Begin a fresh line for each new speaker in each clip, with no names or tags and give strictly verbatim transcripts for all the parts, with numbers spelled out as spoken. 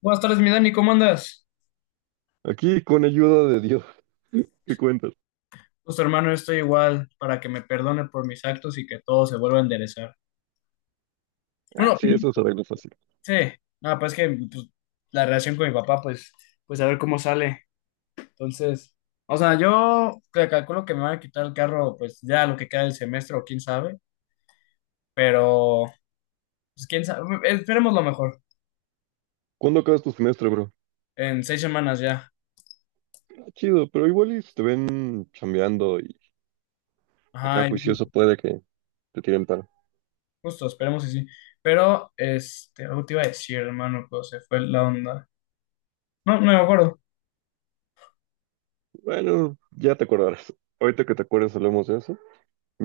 Buenas tardes, mi Dani, ¿cómo andas?
Aquí con ayuda de Dios, ¿qué cuentas?
Pues hermano, yo estoy igual para que me perdone por mis actos y que todo se vuelva a enderezar.
Ah,
Bueno,
sí, eso se arregla fácil.
sí, nada, pues que pues, la relación con mi papá, pues, pues a ver cómo sale. Entonces, o sea, yo que calculo que me van a quitar el carro, pues ya lo que queda del semestre o quién sabe, pero pues quién sabe, eh, esperemos lo mejor,
¿Cuándo acabas tu semestre, bro?
en seis semanas ya.
Ah, chido, pero igual y si te ven chambeando y acá
Ajá, y
juicioso puede que te tiren paro.
justo, esperemos que sí. Pero, este, algo te iba a decir, hermano, pero se fue la onda. No, no me acuerdo.
Bueno, ya te acordarás. Ahorita que te acuerdes hablamos de eso.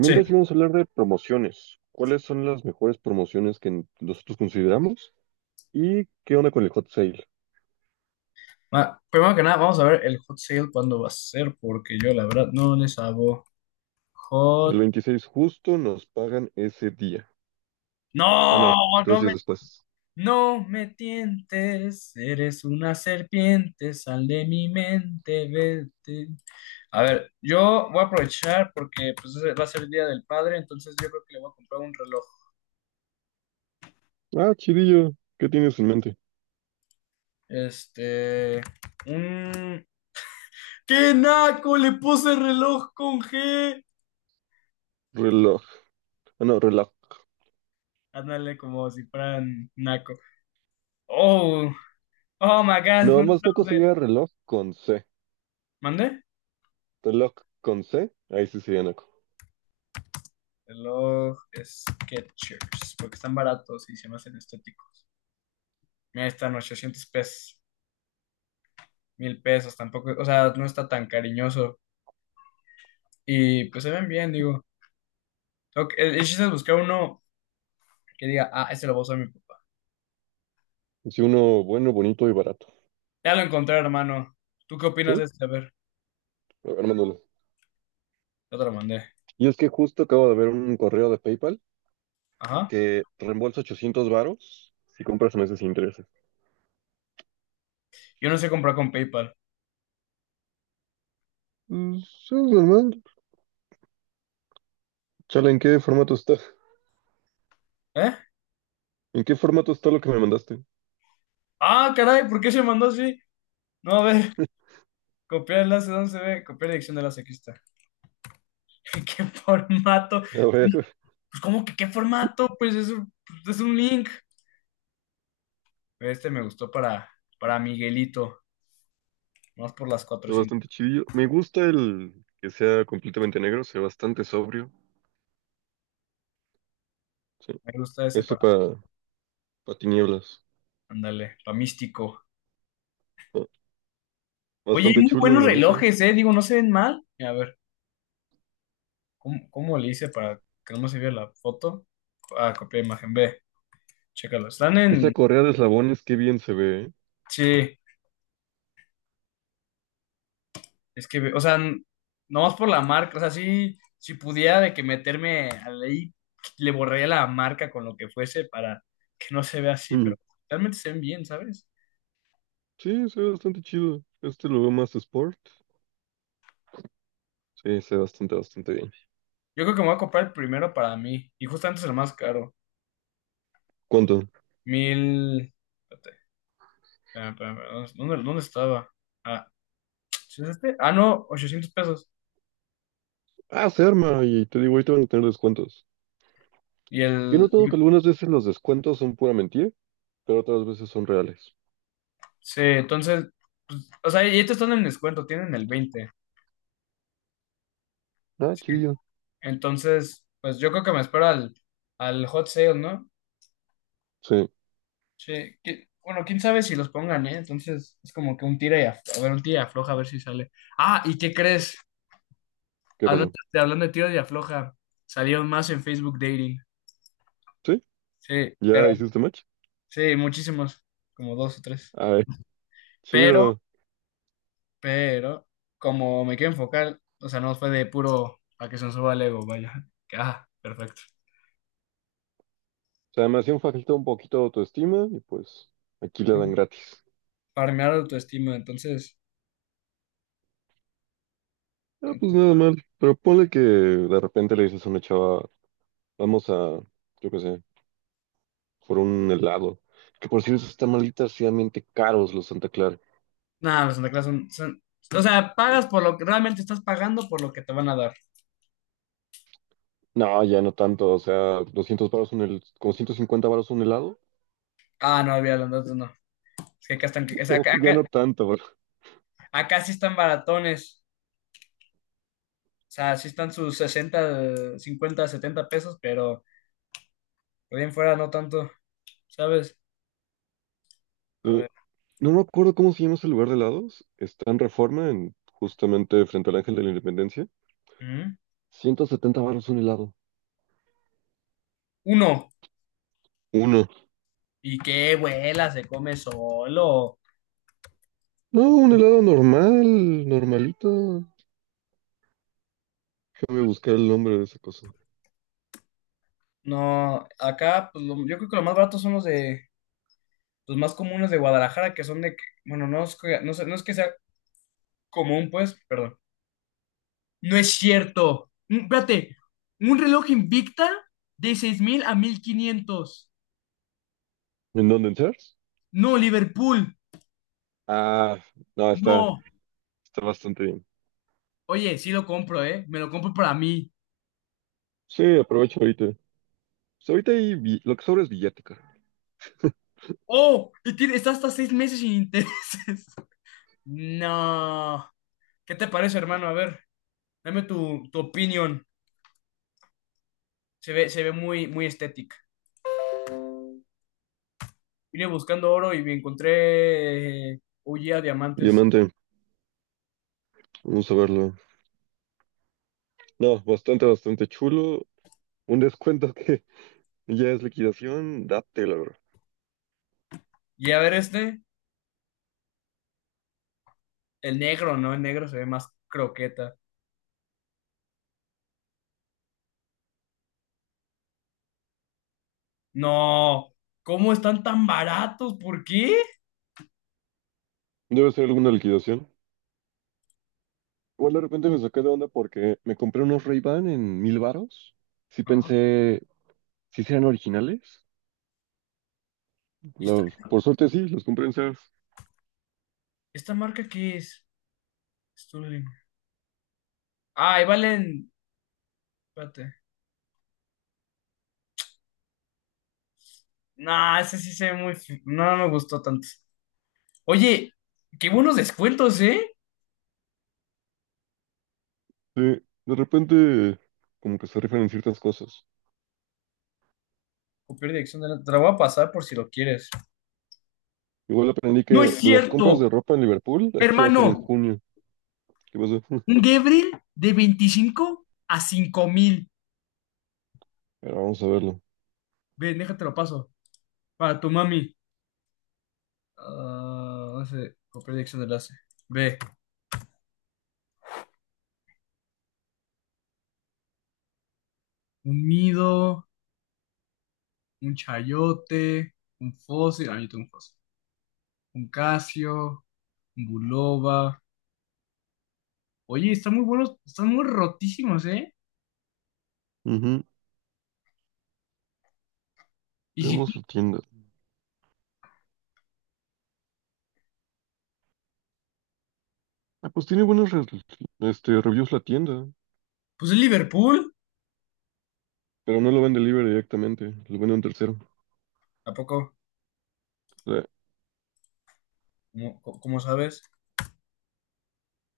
Sí.
íbamos a hablar de promociones. ¿Cuáles son las mejores promociones que nosotros consideramos? ¿Y qué onda con el hot sale?
Ah, primero que nada, vamos a ver el hot sale cuándo va a ser, porque yo la verdad no le sabo.
El
Hot.
veintiséis justo nos pagan ese día. Ah, no,
No,
dos
no me,
días después.
no me tientes, eres una serpiente, sal de mi mente, vete. A ver, yo voy a aprovechar porque pues, ese va a ser el Día del Padre, entonces yo creo que le voy a comprar un reloj.
Ah, chidillo. ¿Qué tienes en mente?
Este, un... ¡Qué naco! Le puse reloj con G.
Reloj. Ah, no, reloj.
Ándale como si fueran naco. Oh, oh my God.
Nada más Naco sería reloj con C.
¿Mande?
Reloj con C, ahí sí sería Naco.
Reloj Skechers, porque están baratos y se me hacen estéticos. Mira, están ochocientos pesos, mil pesos, tampoco, o sea, no está tan cariñoso. Y pues se ven bien, digo. Tengo que- El el chiste es buscar uno que diga, ah, este lo voy a usar mi papá.
Sí, uno bueno, bonito y barato.
Ya lo encontré, hermano. ¿Tú qué opinas de
¿Sí?
este? A ver,
A ver, mándalo.
ya te lo mandé.
Y es que justo acabo de ver un correo de PayPal
Ajá.
que reembolsa ochocientos varos si compras meses sin intereses.
Yo no sé comprar con PayPal.
Mm. Sí, es normal. ¿Chale, ¿en qué formato está?
¿Eh?
¿En qué formato está lo que me mandaste?
Ah, caray, ¿por qué se mandó así? No, a ver, copiar enlace, ¿dónde se ve? Copiar dirección de enlace, aquí está. ¿Qué formato?
A ver,
Pues como que qué formato, pues es un, es un link. Este me gustó para, para Miguelito, más por las
está
cuatrocientas.
bastante chidillo. Me gusta el que sea completamente negro, sea bastante sobrio. Sí.
Me gusta ese
Ese
para,
para pa tinieblas.
ándale, para Místico.
Ah,
Oye, hay
bastante
muy
chulo,
buenos
la neta.
relojes, ¿eh? Digo, no se ven mal. A ver, ¿cómo, cómo le hice para que no se vea la foto? Ah, copié imagen, ve, chécalo. Están
Esa
en,
correa de eslabones, qué bien se ve, ¿eh?
sí, es que, ve- o sea, n- nomás por la marca, o sea, sí, si pudiera de que meterme ahí, le borraría la marca con lo que fuese para que no se vea así,
Mm.
pero realmente se ven bien, ¿sabes?
Sí, se ve bastante chido. Este lo veo más sport. Sí, se ve bastante, bastante bien.
Yo creo que me voy a comprar el primero para mí. Y justamente es el más caro.
¿Cuánto?
Mil. Espérate, espérame, espérame, ¿Dónde, dónde- dónde estaba? Ah, ¿sí es este? Ah, no, ochocientos pesos.
Ah, se arma, y te digo, ahorita van a tener descuentos.
Y
Yo he
el.
notado que
y-
algunas veces los descuentos son pura mentira, pero otras veces son reales.
Sí, entonces, pues, o sea, y estos están en descuento, tienen el veinte.
Ah,
Sí.
chidillo.
Entonces, pues yo creo que me espero al, al hot sale, ¿no?
Sí,
Sí. qui- Bueno, quién sabe si los pongan, ¿eh? Entonces es como que un tira y afloja. A ver, un tira y afloja, a ver si sale. Ah, ¿y qué crees?
¿qué
Hablando,
pasó?
hablando de tira y afloja, salieron más en Facebook Dating.
¿Sí?
Sí, pero
¿Ya hiciste match?
sí, muchísimos, como dos o tres.
Ay,
Pero,
chido. O
pero, como me quiero enfocar, o sea, no fue de puro para que se nos suba el ego, vaya. Que, ah, perfecto.
sea, me hacían falta un poquito de autoestima y pues aquí la dan
Ujú.
gratis.
Para mirar autoestima, entonces,
Ah, pues nada mal. Pero ponle que de repente le dices a una chava, vamos a, yo qué sé, por un helado. Que por cierto, están malísimamente caros los Santa Clara.
nada, los Santa Claus son, son- o sea, pagas por lo que realmente estás pagando por lo que te van a dar.
No, ya no tanto, o sea, doscientos varos un helado, como ciento cincuenta varos un helado,
Ah, no, había entonces no. Es que acá están, o sea,
como
acá,
que ya
acá,
no tanto, bro.
acá sí están baratones. O sea, sí están sus sesenta, cincuenta, setenta pesos, pero por ahí en fuera no tanto, ¿sabes? A
Eh,
ver.
no me acuerdo cómo se llama ese lugar de helados, está en Reforma, en, justamente frente al Ángel de la Independencia,
Ujú.
ciento setenta varos un helado,
Uno,
uno.
y qué vuela, se come solo.
No, un helado normal, normalito, déjame buscar el nombre de esa cosa.
No, acá, pues lo- yo creo que lo más barato son los de los más comunes de Guadalajara, que son de, que- bueno, no es, que- no sé- no es que sea común, pues, perdón. No es cierto. Un- espérate, un reloj Invicta de seis mil a mil quinientos.
¿En dónde, en Sears?
No, Liverpool,
Ah, no, está,
no.
está bastante bien.
Oye, sí lo compro, ¿eh? Me lo compro para mí.
Sí, aprovecho ahorita. Pues ahorita hay bi- lo que sobra es billete, carnal.
Oh, y tiene, está hasta seis meses sin intereses. No. ¿Qué te parece, hermano? A ver. Dame tu, tu opinión. Se ve, se ve muy, muy estética. Vine buscando oro y me encontré eh, huye a diamantes.
Diamante, vamos a verlo. No, bastante, bastante chulo. Un descuento que ya es liquidación, date, la verdad.
Y a ver este, el negro, ¿no? El negro se ve más croqueta. No, ¿cómo están tan baratos? ¿Por qué?
Debe ser alguna liquidación. Igual de repente me saqué de onda porque me compré unos Ray-Ban en mil varos. Sí
Ah,
pensé, si sí eran originales.
¿y ¿Esta,
Los- por suerte sí, los compré en Sears.
esta marca qué es? Sterling. Ah, y valen. Espérate. Nah, ese sí se ve muy, fi- no, no me gustó tanto. Oye, qué buenos descuentos, ¿eh?
Sí, de repente como que se rifan en ciertas cosas.
Copiar dirección de la. Te la voy a pasar por si lo quieres.
Igual aprendí
¡No es
que las compras de
cierto!
ropa en Liverpool, las chidas son en
Hermano,
junio. ¿Qué pasa?
un Gebril de veinticinco a cinco mil.
Pero vamos a verlo.
Ve, déjate lo paso. Para tu mami. Ah, no sé, copiar dirección de enlace. Ve, un Mido, un Chayote, un Fósil. Ah, yo tengo un Fósil. Un Casio, un Bulova. Oye, están muy buenos, están muy rotísimos, ¿eh?
Ujú.
Y si,
Veamos
cu-
su tienda. Ah, pues tiene buenos re- este, reviews la tienda,
pues es Liverpool.
pero no lo vende libre directamente, lo vende un tercero.
¿A poco?
O sea,
¿Cómo, cómo sabes?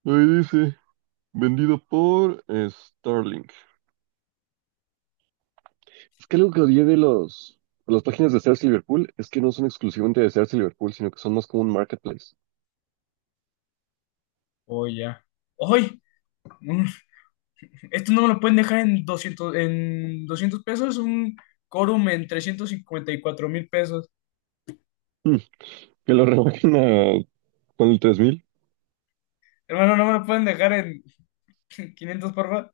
ahí dice, vendido por eh, Starlink. Es que algo que odié de los, de las páginas de Sears Liverpool es que no son exclusivamente de Sears Liverpool, sino que son más como un marketplace.
Oye, ya. ¡Ay! No, no, no. Esto no me lo pueden dejar en doscientos, en doscientos pesos, un quórum en trescientos cincuenta y cuatro mil pesos.
Mm, que lo rebajen a con el tres mil
Hermano, no me lo pueden dejar en quinientos, por favor.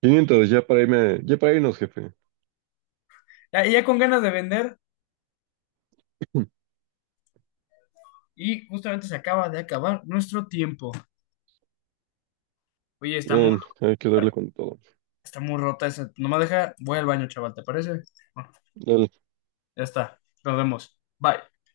quinientos ya para irme, ya para irnos, jefe.
Ya, ya con ganas de vender
Hmm.
y justamente se acaba de acabar nuestro tiempo. Oye, está muy,
Bien, hay que darle
rota-
con todo.
está muy rota esa. Nomás deja, voy al baño, chaval, ¿te parece? Bueno,
Dale.
ya está, nos vemos. Bye.